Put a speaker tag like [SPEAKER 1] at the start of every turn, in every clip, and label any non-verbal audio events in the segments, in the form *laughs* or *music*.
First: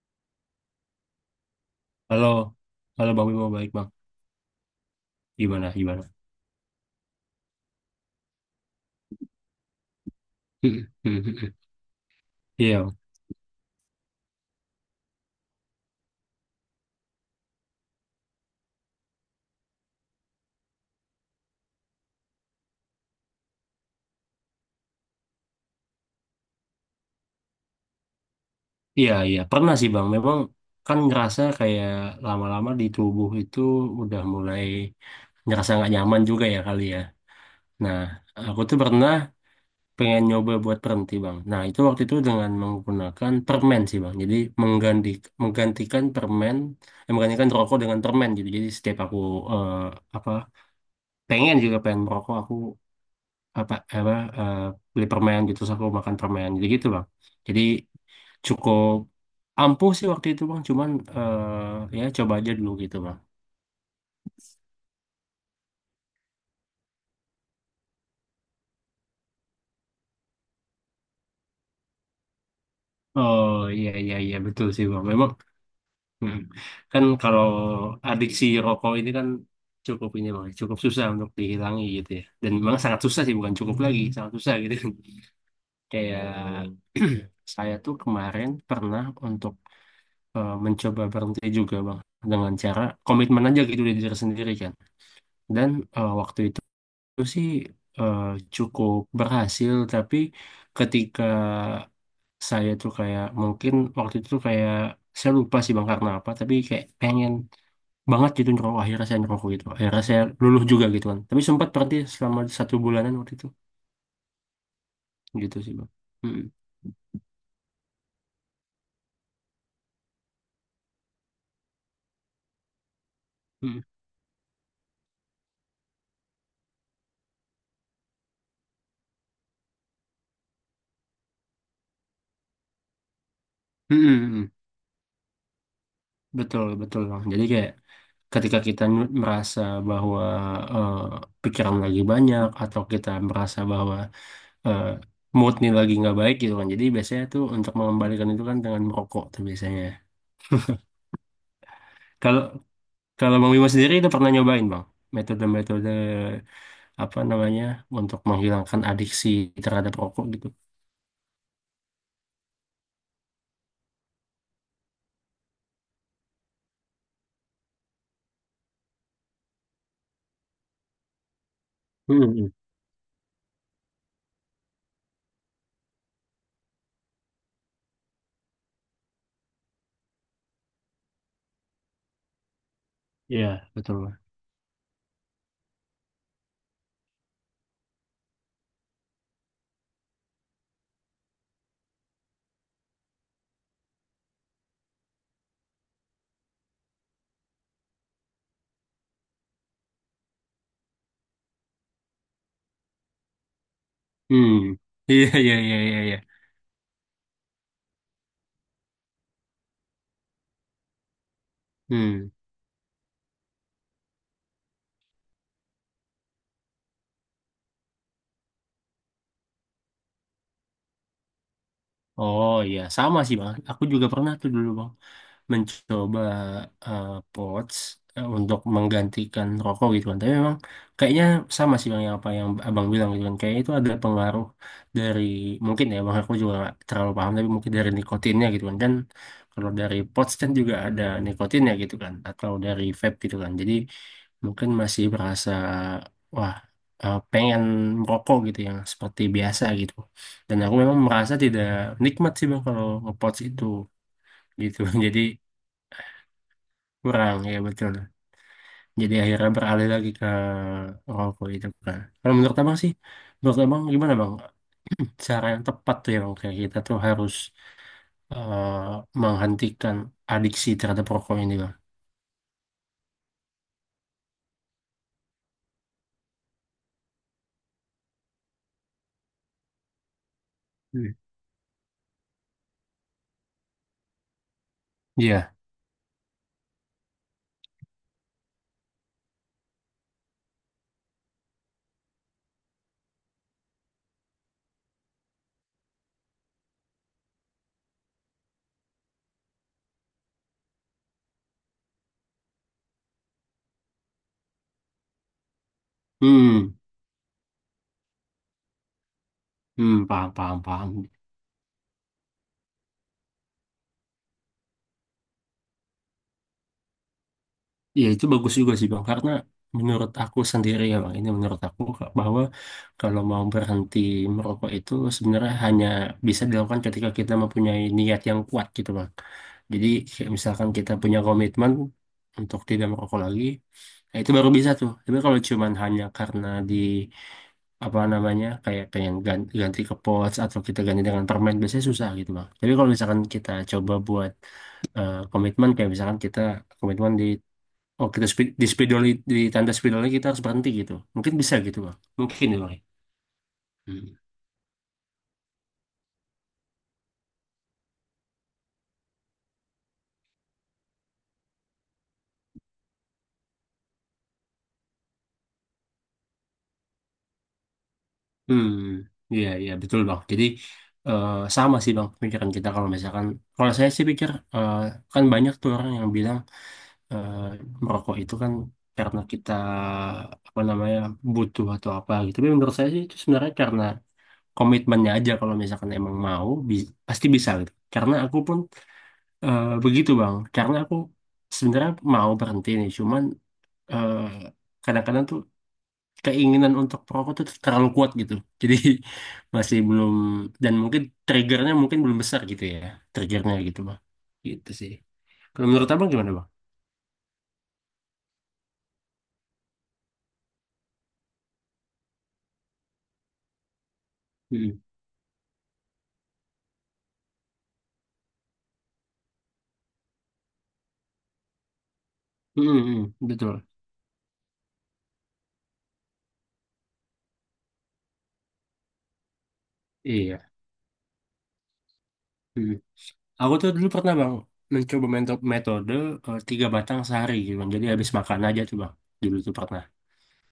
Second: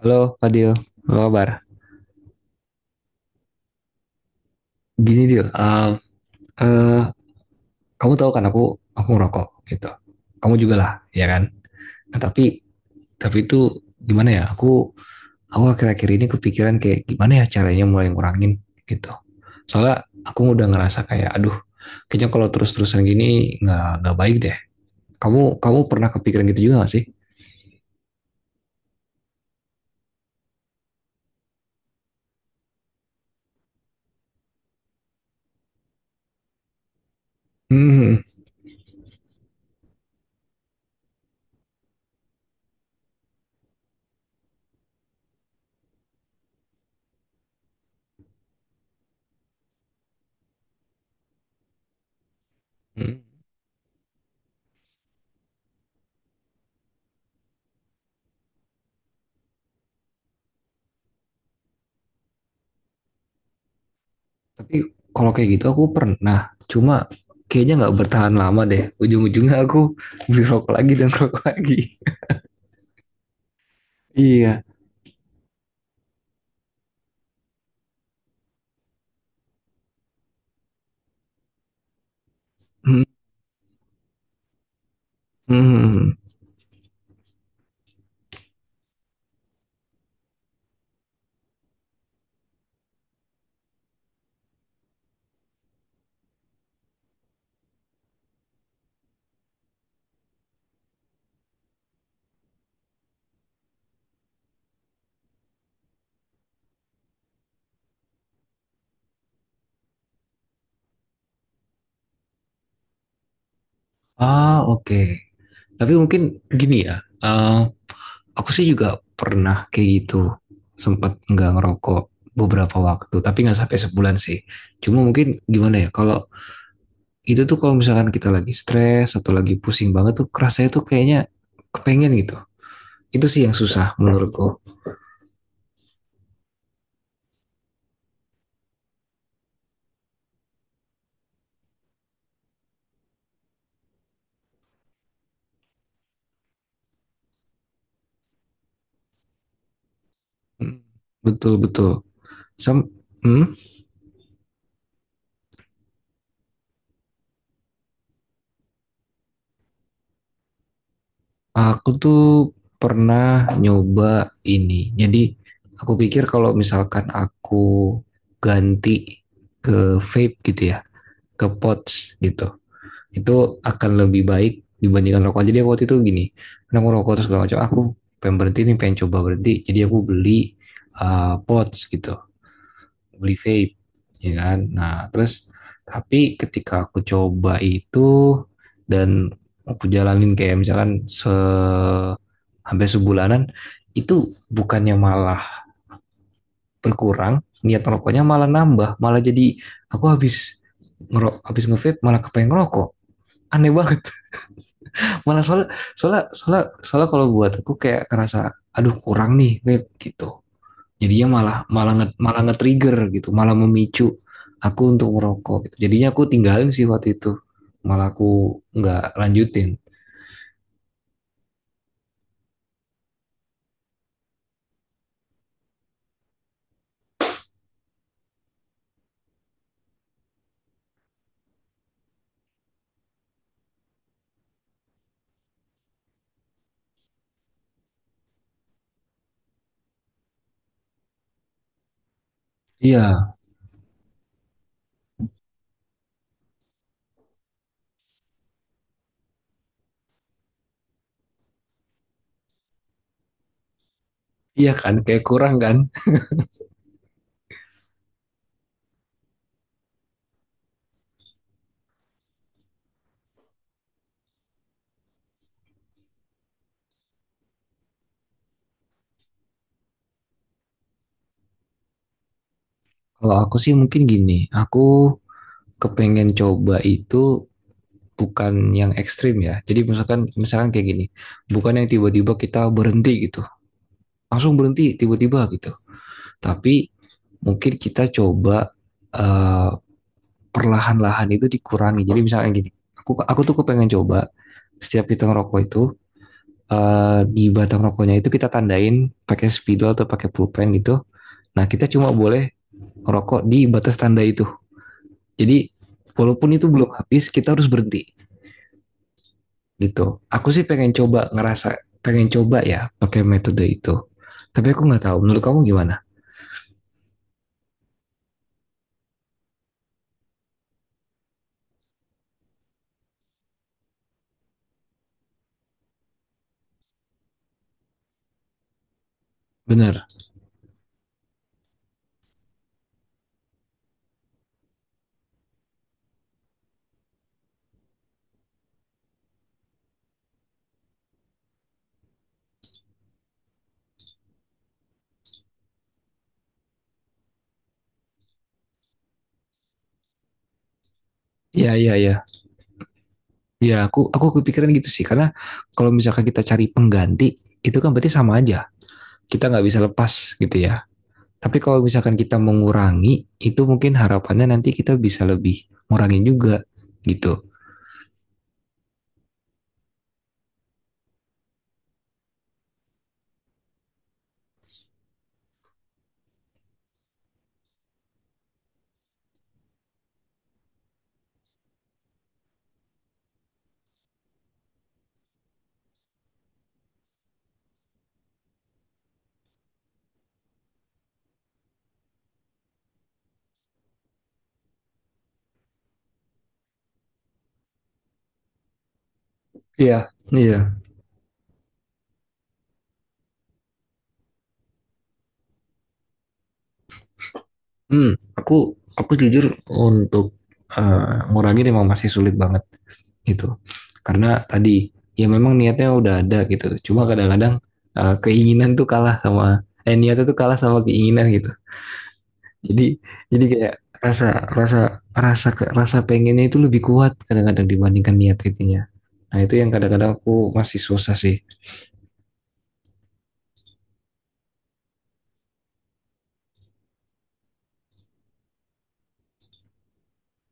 [SPEAKER 1] Halo Fadil, apa kabar?
[SPEAKER 2] Halo, halo Bang Bimo, baik Bang.
[SPEAKER 1] Gini Dil,
[SPEAKER 2] Gimana, gimana? *laughs*
[SPEAKER 1] eh, kamu tahu kan aku ngerokok gitu. Kamu juga
[SPEAKER 2] Hmm,
[SPEAKER 1] lah,
[SPEAKER 2] hmm,
[SPEAKER 1] ya
[SPEAKER 2] hmm.
[SPEAKER 1] kan? Nah, tapi
[SPEAKER 2] Iya, Bang.
[SPEAKER 1] tapi itu gimana ya? Aku akhir-akhir ini kepikiran kayak gimana ya caranya mulai ngurangin gitu. Soalnya aku udah ngerasa kayak aduh, kayaknya kalau terus-terusan gini nggak baik deh. Kamu kamu pernah kepikiran gitu juga gak sih?
[SPEAKER 2] Iya, iya. Pernah sih Bang. Memang kan ngerasa kayak lama-lama di tubuh itu udah mulai ngerasa nggak nyaman juga ya kali ya. Nah,
[SPEAKER 1] Hmm.
[SPEAKER 2] aku tuh pernah pengen nyoba buat berhenti Bang. Nah, itu waktu itu dengan menggunakan permen sih Bang. Jadi mengganti, menggantikan permen, menggantikan rokok dengan permen gitu. Jadi setiap aku eh, apa pengen juga pengen merokok, aku
[SPEAKER 1] Hmm.
[SPEAKER 2] apa apa eh, beli permen gitu terus aku makan permen jadi gitu bang. Jadi cukup ampuh sih waktu itu bang, cuman ya coba aja dulu gitu bang.
[SPEAKER 1] Tapi kalau kayak gitu aku pernah. Cuma kayaknya nggak bertahan lama deh. Ujung-ujungnya aku *laughs* beli rokok lagi dan rokok lagi. *laughs*
[SPEAKER 2] Oh iya, iya, iya,
[SPEAKER 1] Iya.
[SPEAKER 2] betul sih bang. Memang mm. kan kalau adiksi rokok ini kan cukup ini bang, cukup susah untuk dihilangi gitu ya, dan memang sangat
[SPEAKER 1] Hmm.
[SPEAKER 2] susah sih, bukan cukup lagi, sangat susah gitu. *laughs* Kayak *clears throat* saya tuh kemarin pernah untuk mencoba berhenti juga bang, dengan cara komitmen aja gitu dari diri sendiri kan. Dan waktu itu sih eh, cukup berhasil, tapi ketika saya tuh kayak mungkin waktu itu tuh kayak saya lupa sih bang karena apa, tapi kayak pengen banget gitu ngerokok. Akhirnya saya ngerokok gitu, akhirnya saya luluh juga gitu kan. Tapi sempat berhenti selama satu bulanan waktu itu,
[SPEAKER 1] Ah, oke. Okay.
[SPEAKER 2] gitu sih bang.
[SPEAKER 1] Tapi mungkin
[SPEAKER 2] Mm-mm.
[SPEAKER 1] gini ya. eh, aku sih juga pernah kayak gitu. Sempat nggak ngerokok beberapa waktu. Tapi nggak sampai
[SPEAKER 2] Mm-mm.
[SPEAKER 1] sebulan sih. Cuma mungkin gimana ya. Kalau itu tuh kalau misalkan kita lagi stres atau lagi pusing banget tuh rasanya tuh kayaknya kepengen gitu. Itu sih yang susah
[SPEAKER 2] Mm-mm.
[SPEAKER 1] menurutku.
[SPEAKER 2] Betul betul bang. Jadi kayak ketika merasa bahwa eh, pikiran lagi banyak, atau kita merasa bahwa eh, mood nih lagi nggak baik gitu kan. Jadi biasanya tuh untuk mengembalikan itu kan dengan merokok tuh biasanya.
[SPEAKER 1] Hmm, betul betul.
[SPEAKER 2] Kalau
[SPEAKER 1] Sam,
[SPEAKER 2] kalau Bang
[SPEAKER 1] hmm,
[SPEAKER 2] Bimo sendiri itu pernah nyobain Bang metode-metode apa namanya untuk menghilangkan adiksi terhadap rokok gitu.
[SPEAKER 1] aku tuh pernah nyoba ini. Jadi aku pikir kalau misalkan aku ganti ke vape gitu ya, ke pods
[SPEAKER 2] Hmm, hmm.
[SPEAKER 1] gitu, itu akan lebih baik dibandingkan rokok. Jadi aku waktu itu gini, karena aku rokok terus segala macam. "Ah, aku pengen berhenti nih, pengen coba berhenti. Jadi aku beli pods gitu. Beli
[SPEAKER 2] Iya
[SPEAKER 1] vape,
[SPEAKER 2] betul. Bang.
[SPEAKER 1] ya kan. Nah terus tapi ketika aku coba itu dan aku jalanin kayak misalkan hampir sebulanan, itu bukannya malah berkurang niat rokoknya, malah nambah, malah jadi aku habis habis ngevape malah kepengen ngerokok. Aneh banget.
[SPEAKER 2] Hmm. *laughs*
[SPEAKER 1] *laughs*
[SPEAKER 2] iya
[SPEAKER 1] Malah
[SPEAKER 2] iya
[SPEAKER 1] soalnya,
[SPEAKER 2] iya iya. iya.
[SPEAKER 1] soalnya kalau buat aku kayak ngerasa aduh kurang nih vape gitu. Jadinya malah malah nge,
[SPEAKER 2] Hmm.
[SPEAKER 1] malah nge-trigger gitu, malah memicu aku untuk merokok gitu. Jadinya aku tinggalin sih waktu itu, malah aku nggak lanjutin.
[SPEAKER 2] Oh iya sama sih Bang. Aku juga pernah tuh dulu Bang, mencoba eh, pods untuk menggantikan rokok gitu kan. Tapi memang kayaknya sama sih bang, yang apa yang abang bilang gitu kan. Kayaknya itu ada pengaruh dari, mungkin ya bang, aku juga nggak terlalu paham, tapi mungkin dari nikotinnya gitu kan. Kan kalau dari pods kan juga ada nikotinnya gitu kan, atau dari vape
[SPEAKER 1] Iya.
[SPEAKER 2] gitu kan. Jadi mungkin masih berasa wah, pengen merokok gitu yang seperti biasa gitu. Dan aku memang merasa tidak nikmat sih bang kalau ngepods itu
[SPEAKER 1] Iya
[SPEAKER 2] gitu.
[SPEAKER 1] kan,
[SPEAKER 2] *laughs*
[SPEAKER 1] kayak
[SPEAKER 2] Jadi
[SPEAKER 1] kurang kan.
[SPEAKER 2] kurang ya, betul. Jadi akhirnya beralih lagi ke rokok itu kan. Kalau menurut abang sih, menurut abang gimana bang cara yang tepat tuh, yang kayak kita tuh harus eh, menghentikan adiksi terhadap rokok ini bang.
[SPEAKER 1] Kalau aku sih mungkin gini, aku kepengen coba itu, bukan yang ekstrim ya. Jadi misalkan, kayak gini,
[SPEAKER 2] Hmm.
[SPEAKER 1] bukan yang tiba-tiba kita berhenti gitu, langsung berhenti tiba-tiba
[SPEAKER 2] Iya,
[SPEAKER 1] gitu, tapi mungkin kita coba, eh, perlahan-lahan itu dikurangi. Jadi misalnya gini, aku tuh kepengen coba, setiap kita ngerokok itu, di batang rokoknya itu kita tandain pakai spidol atau pakai pulpen gitu. Nah, kita cuma boleh ngerokok di batas tanda itu. Jadi walaupun itu
[SPEAKER 2] hmm,
[SPEAKER 1] belum habis, kita harus berhenti
[SPEAKER 2] hmm,
[SPEAKER 1] gitu.
[SPEAKER 2] paham,
[SPEAKER 1] Aku
[SPEAKER 2] paham,
[SPEAKER 1] sih pengen
[SPEAKER 2] paham.
[SPEAKER 1] coba, ngerasa pengen coba ya pakai metode itu. Tapi aku nggak tahu. Menurut kamu gimana?
[SPEAKER 2] Ya itu bagus juga sih Bang, karena menurut aku sendiri ya Bang, ini menurut aku Kak, bahwa kalau mau berhenti merokok itu sebenarnya hanya bisa dilakukan ketika kita mempunyai niat yang kuat gitu Bang. Jadi
[SPEAKER 1] Bener.
[SPEAKER 2] kayak misalkan kita punya komitmen untuk tidak merokok lagi, nah itu baru bisa tuh. Tapi kalau cuman hanya karena di apa namanya kayak pengen ganti, ganti ke pods atau kita ganti dengan permen, biasanya susah gitu Bang. Tapi kalau misalkan kita coba buat komitmen, kayak misalkan kita komitmen di, oh kita speed, di spidol, di tanda spidolnya kita harus berhenti gitu, mungkin bisa
[SPEAKER 1] Ya,
[SPEAKER 2] gitu
[SPEAKER 1] ya,
[SPEAKER 2] bang,
[SPEAKER 1] ya.
[SPEAKER 2] mungkin ya bang ya.
[SPEAKER 1] Ya, aku
[SPEAKER 2] Hmm.
[SPEAKER 1] aku kepikiran gitu sih. Karena kalau misalkan kita cari pengganti, itu kan berarti sama aja. Kita nggak bisa lepas gitu ya. Tapi kalau misalkan kita mengurangi, itu mungkin harapannya nanti kita bisa lebih ngurangin juga gitu.
[SPEAKER 2] Hmm. Iya, iya, betul bang. Jadi eh, sama sih bang pikiran kita. Kalau misalkan, kalau saya sih pikir eh, kan banyak tuh orang yang bilang eh, merokok itu kan karena kita apa namanya butuh atau apa gitu, tapi menurut saya sih itu sebenarnya karena komitmennya aja. Kalau misalkan emang mau pasti bisa gitu, karena aku pun begitu bang, karena aku sebenarnya mau berhenti nih, cuman eh, kadang-kadang tuh keinginan untuk perokok tuh terlalu kuat gitu. Jadi *laughs* masih
[SPEAKER 1] Iya.
[SPEAKER 2] belum,
[SPEAKER 1] Iya.
[SPEAKER 2] dan mungkin triggernya mungkin belum besar gitu ya. Triggernya gitu bang. Gitu sih. Kalau menurut abang gimana bang?
[SPEAKER 1] Hmm, aku jujur untuk ngurangi memang masih sulit banget gitu. Karena
[SPEAKER 2] Mm-mm.
[SPEAKER 1] tadi ya memang niatnya udah ada gitu. Cuma kadang-kadang, eh, keinginan tuh kalah sama eh niatnya tuh kalah sama keinginan gitu. Jadi
[SPEAKER 2] Mm-mm, mm,
[SPEAKER 1] jadi
[SPEAKER 2] betul.
[SPEAKER 1] kayak rasa rasa rasa ke- rasa pengennya itu lebih kuat kadang-kadang dibandingkan niat itunya. Nah, itu yang kadang-kadang aku
[SPEAKER 2] Iya.
[SPEAKER 1] masih susah sih.
[SPEAKER 2] Mm. Aku tuh dulu pernah bang mencoba metode tiga batang sehari gitu bang. Jadi habis makan aja tuh bang. Dulu tuh pernah.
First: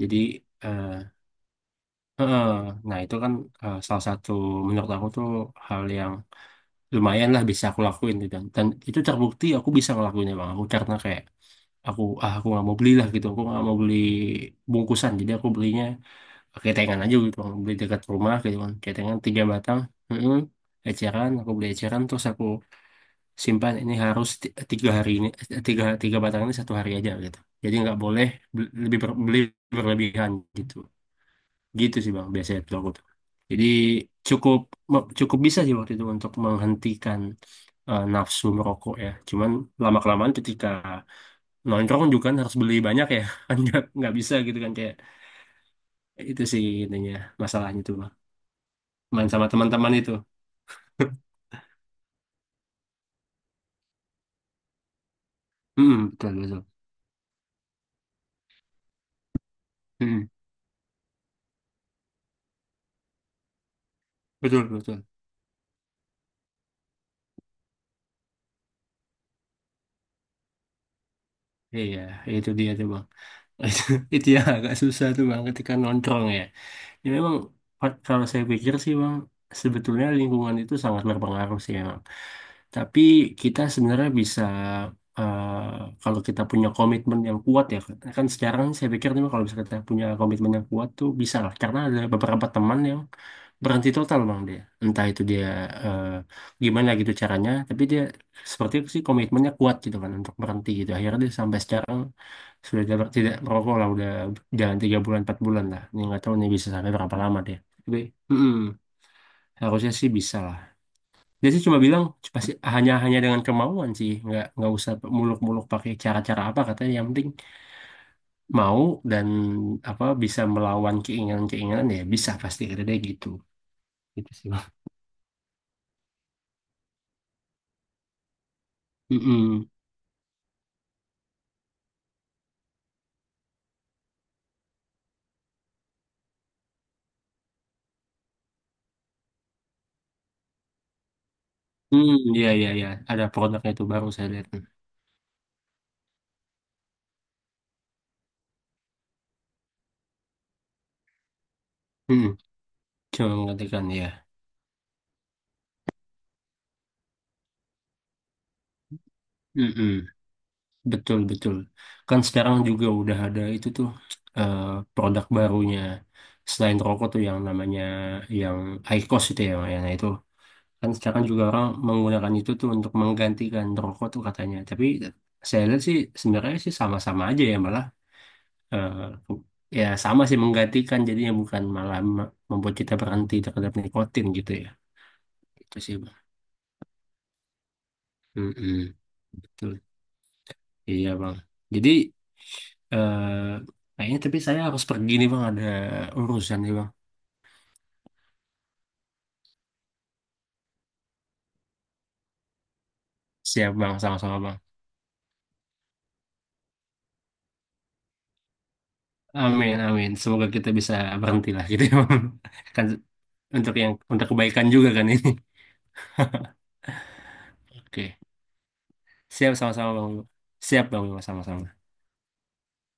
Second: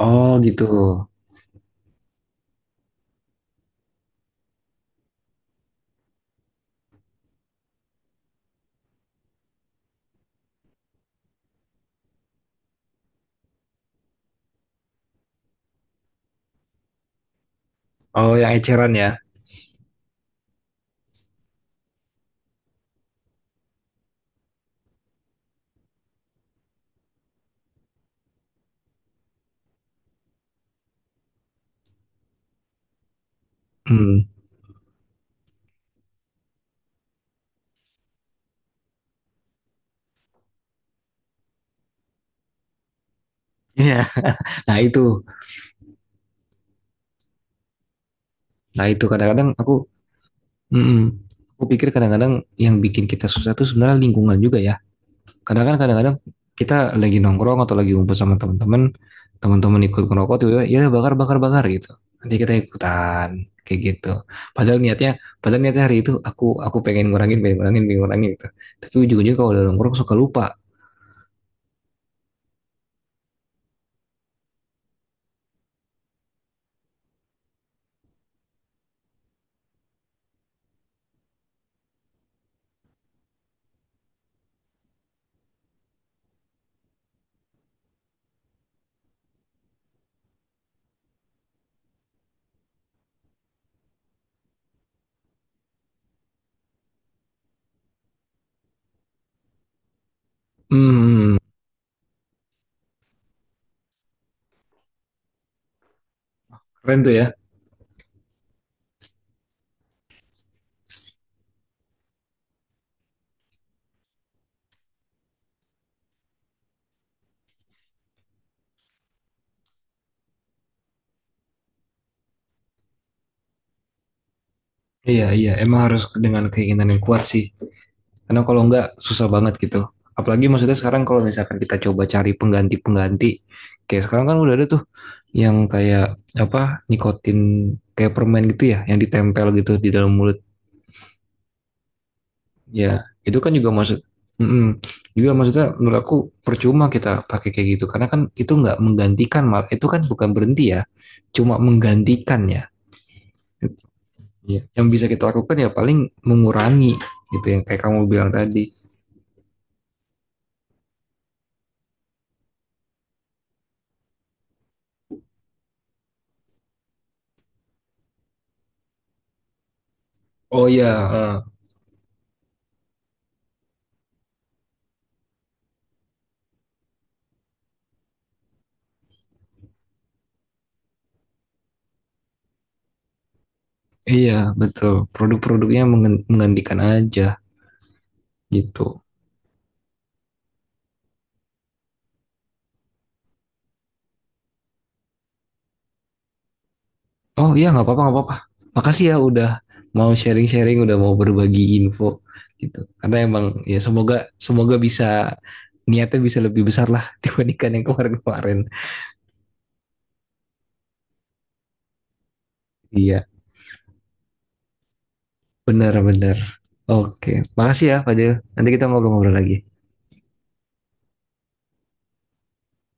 [SPEAKER 2] Jadi
[SPEAKER 1] Oh, gitu.
[SPEAKER 2] eh eh, nah itu kan salah satu, menurut aku tuh hal yang lumayan lah bisa aku lakuin gitu. Dan itu terbukti aku bisa ngelakuinnya bang. Aku karena kayak aku, ah aku nggak mau beli lah gitu. Aku nggak mau beli bungkusan. Jadi aku belinya ketengan aja gitu bang. Beli dekat
[SPEAKER 1] Oh,
[SPEAKER 2] rumah
[SPEAKER 1] yang
[SPEAKER 2] gitu kan.
[SPEAKER 1] eceran ya.
[SPEAKER 2] Ketengan tiga batang. Mm-mm. Eceran, aku beli eceran terus aku simpan ini harus tiga hari ini, tiga tiga batang ini satu hari aja gitu. Jadi nggak boleh beli, lebih beli berlebihan gitu. Gitu sih bang, biasanya tuh aku tuh. Jadi
[SPEAKER 1] Hmm. *laughs*
[SPEAKER 2] cukup cukup bisa sih waktu itu untuk menghentikan nafsu merokok ya. Cuman lama-kelamaan ketika nongkrong juga kan harus beli banyak ya. *laughs* Kan nggak
[SPEAKER 1] Iya.
[SPEAKER 2] nggak bisa gitu kan
[SPEAKER 1] Nah,
[SPEAKER 2] kayak
[SPEAKER 1] itu.
[SPEAKER 2] itu sih intinya, masalahnya tuh bang.
[SPEAKER 1] Nah, itu
[SPEAKER 2] Main sama
[SPEAKER 1] kadang-kadang aku
[SPEAKER 2] teman-teman itu.
[SPEAKER 1] mm, mm.
[SPEAKER 2] *laughs*
[SPEAKER 1] Aku pikir kadang-kadang yang bikin kita susah tuh sebenarnya lingkungan juga ya. kadang-kadang
[SPEAKER 2] Mm,
[SPEAKER 1] kadang-kadang
[SPEAKER 2] betul betul.
[SPEAKER 1] kita lagi nongkrong atau lagi ngumpul sama teman-teman, ikut
[SPEAKER 2] Mm,
[SPEAKER 1] ngerokok tiba-tiba ya bakar bakar bakar gitu, nanti kita ikutan kayak gitu.
[SPEAKER 2] betul
[SPEAKER 1] padahal
[SPEAKER 2] betul.
[SPEAKER 1] niatnya Padahal niatnya hari itu aku pengen ngurangin, pengen ngurangin gitu, tapi ujung-ujungnya kalau udah nongkrong suka lupa.
[SPEAKER 2] Iya, itu dia tuh bang. *laughs* Itu, itu yang agak susah tuh bang ketika nongkrong ya. Ya memang, kalau saya pikir sih bang, sebetulnya lingkungan itu sangat berpengaruh sih ya. Tapi kita sebenarnya bisa kalau kita punya komitmen yang kuat ya. Kan sekarang saya pikir nih, kalau bisa kita punya komitmen yang kuat tuh bisa lah, karena ada beberapa teman yang berhenti total bang. Dia entah itu dia eh, gimana gitu caranya, tapi dia seperti itu sih, komitmennya kuat gitu kan untuk berhenti gitu. Akhirnya dia
[SPEAKER 1] Hmm.
[SPEAKER 2] sampai sekarang sudah tidak tidak merokok lah, udah jalan tiga bulan, empat bulan lah, ini nggak tahu nih bisa sampai
[SPEAKER 1] Keren tuh
[SPEAKER 2] berapa
[SPEAKER 1] ya.
[SPEAKER 2] lama dia. Tapi mm-mm, harusnya sih bisa lah. Dia sih cuma bilang pasti hanya hanya dengan kemauan sih, nggak usah muluk-muluk pakai cara-cara apa katanya. Yang penting mau dan apa bisa melawan keinginan-keinginan, ya bisa, pasti ada dia gitu. Gitu sih. Bang.
[SPEAKER 1] Iya, iya, emang harus dengan keinginan yang kuat sih. Karena kalau enggak susah banget
[SPEAKER 2] Mm-mm.
[SPEAKER 1] gitu. Apalagi maksudnya sekarang kalau misalkan kita coba cari pengganti-pengganti. Kayak sekarang kan udah ada tuh yang kayak apa, nikotin kayak permen gitu ya, yang ditempel gitu di dalam mulut.
[SPEAKER 2] Hmm, iya iya iya.
[SPEAKER 1] Ya
[SPEAKER 2] Ada
[SPEAKER 1] itu kan juga
[SPEAKER 2] produknya itu
[SPEAKER 1] maksud
[SPEAKER 2] baru saya lihat.
[SPEAKER 1] mm-mm, juga maksudnya menurut aku percuma kita pakai kayak gitu, karena kan itu nggak menggantikan, mal itu kan bukan berhenti ya, cuma
[SPEAKER 2] Hmm,
[SPEAKER 1] menggantikan ya.
[SPEAKER 2] cuma mengatakan ya.
[SPEAKER 1] Iya, yang bisa kita lakukan ya paling mengurangi gitu, yang kayak kamu bilang tadi.
[SPEAKER 2] Mm-mm. Betul betul. Kan sekarang juga udah ada itu tuh, eh, produk barunya selain rokok tuh, yang namanya yang IQOS itu ya, yang itu.
[SPEAKER 1] Oh
[SPEAKER 2] Kan sekarang
[SPEAKER 1] ya.
[SPEAKER 2] juga orang menggunakan itu tuh untuk menggantikan rokok tuh katanya. Tapi saya lihat sih sebenarnya sih sama-sama aja ya, malah eh, ya sama sih menggantikan jadinya, bukan malah membuat kita berhenti terhadap nikotin
[SPEAKER 1] Iya,
[SPEAKER 2] gitu ya.
[SPEAKER 1] betul.
[SPEAKER 2] Itu sih Bang.
[SPEAKER 1] Menggantikan aja
[SPEAKER 2] Mm-mm.
[SPEAKER 1] gitu.
[SPEAKER 2] Betul. Iya Bang. Jadi eh, kayaknya tapi saya harus pergi nih Bang, ada urusan nih Bang.
[SPEAKER 1] Oh iya, nggak apa-apa, nggak apa-apa. Makasih ya udah mau sharing-sharing, udah mau berbagi info gitu. Karena emang
[SPEAKER 2] Siap
[SPEAKER 1] ya,
[SPEAKER 2] Bang,
[SPEAKER 1] semoga,
[SPEAKER 2] sama-sama Bang.
[SPEAKER 1] semoga bisa niatnya bisa lebih besar lah *laughs* dibandingkan yang kemarin-kemarin.
[SPEAKER 2] Amin, amin. Semoga kita bisa berhenti lah gitu ya Bang. *laughs* Kan
[SPEAKER 1] Iya,
[SPEAKER 2] untuk yang untuk kebaikan juga kan ini.
[SPEAKER 1] benar-benar. Oke, makasih ya
[SPEAKER 2] Oke.
[SPEAKER 1] Fadil. Nanti kita ngobrol-ngobrol
[SPEAKER 2] Siap
[SPEAKER 1] lagi.
[SPEAKER 2] sama-sama Bang. Bimo. Siap Bang, Bimo, sama-sama.